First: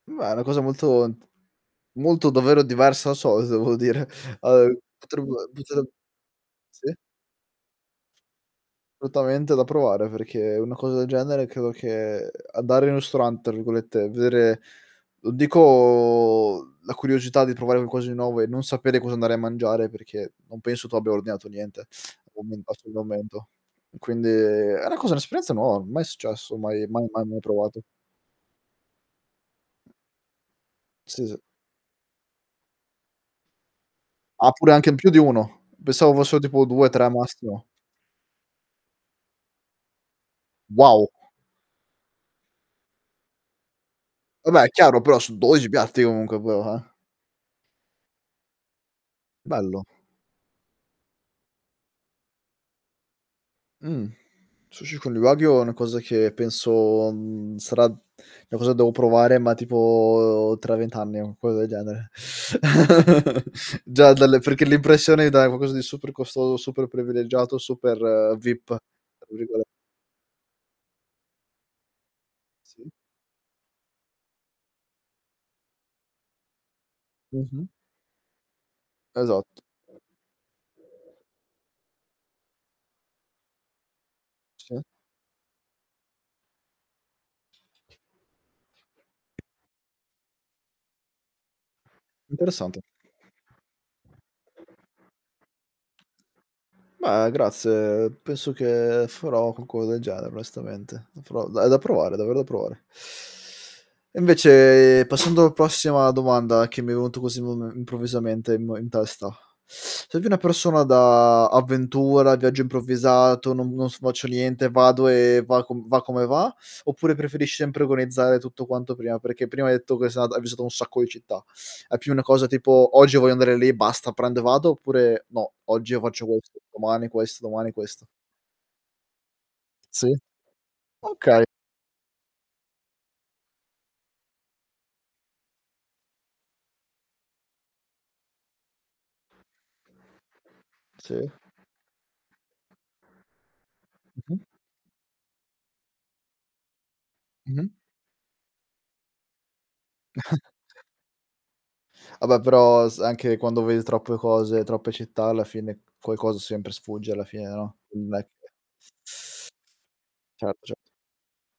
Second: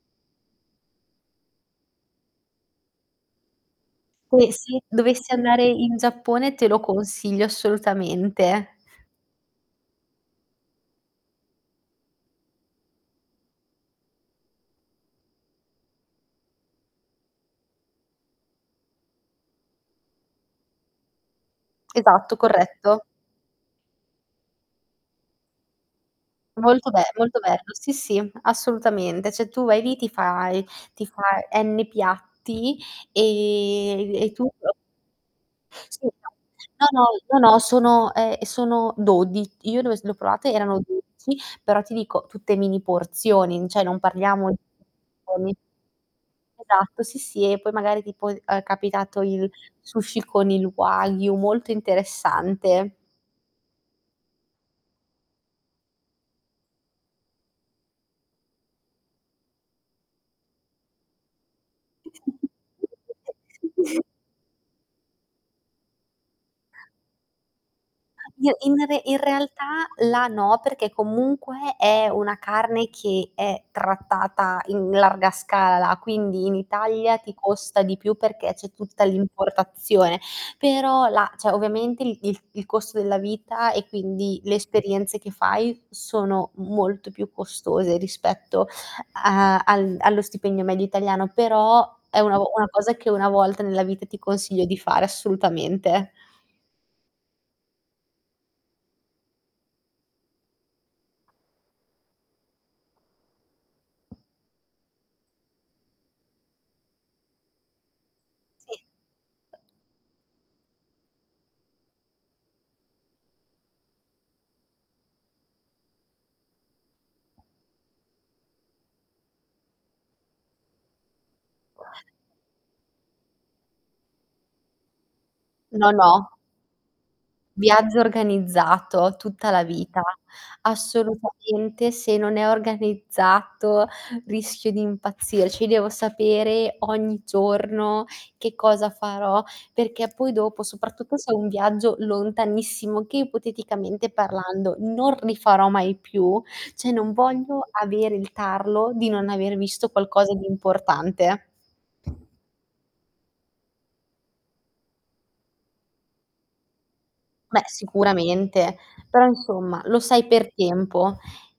Beh, è una cosa molto n t molto, davvero, diversa da solito, devo dire. [unintelligible] Ehm, se potrebb dovessi andare potre in Giappone te lo Sì. consiglio assolutamente. Assolutamente da provare perché una cosa genere credo che "andare in un ristorante" tra virgolette, vedere non dico la curiosità di provare qualcosa di nuovo e non sapere cosa andare a mangiare perché non penso tu abbia ordinato niente Esatto, corretto. [unintelligible] quindi era quasi un'esperienza nuova, mai successo, mai Molto be mai mai mai molto bello, provato. sì, sì, assolutamente. Cioè tu vai lì ti fai ti Sì, sì. fai n piatti e e tu Ah, pure [unintelligible] anche in più di 1, Sì. pensavo [unintelligible] fossero tipo No, due no. tre No, no. massimo. Sono ehm, sono dodi io dove s le ho provate erano Wow. 12, però ti dico tutte mini porzioni, cioè non parliamo Vabbè è chiaro, però su [unintelligible] 12 piatti comunque [unintelligible] Esatto, sì, sì, e poi magari tipo ehm, è capitato il Bello. sushi con il wagyu, molto interessante. Mh. Sushi con il wagyu è una cosa che penso, mhmm, sarà è una cosa che devo provare, ma tipo tra 20 anni o una cosa del genere. Già dalle perché l'impressione, dai, è qualcosa di super costoso, super privilegiato, super N "vip", tra in re in virgole realtà là no, perché comunque è una carne Sì. che è trattata in larga scala, quindi in Italia ti Mh-mh. costa di più perché c'è tutta Esatt l'importazione, però la cioè ovviamente il il il costo della vita, e quindi le Sì. esperienze che fai sono molto più costose rispetto a al allo stipendio medio italiano, però è una o una Interessante. cosa che 1 volta nella vita ti consiglio di fare assolutamente. Beh grazie, penso che farò qualco del genere onestamente. Da pro è da provare, è davvero da provare. E invece passando prossima domanda che mi è venuto così mome improvvisamente m Sì. in testa, sei più una persona da avventura, viaggio improvvisato, "Non non s faccio niente, vado e va com va come va", oppure preferisci sempre organizzare tutto quanto prima? Perché prima hai detto che s ata che hai visitato un sacco di città. È più una cosa tipo: "Oggi voglio andare lì, basta, prendo e vado", oppure: "No, io No, oggi io faccio no. questo, domani questo, domani Viaggio questo"? organizzato, tutta la vita. Sì. Okay. Assolutamente se non è organizzato rischio di impazzirci, devo sapere ogni giorno che cosa farò, perché poi dopo, Sì. soprattutto se è un Mh-mh. viaggio lontanissimo, che ipoteticamente parlando non rifarò mai più, cioè, non voglio Mh-mh. avere il tarlo di non aver visto qualcosa di importante. Vabbè, però s anche quando vedi troppe cose, troppe città, alla fine qualcosa sempre sfugge alla fine, Beh no, non è che sicuramente, però insomma, lo sai per Certo, certo. tempo.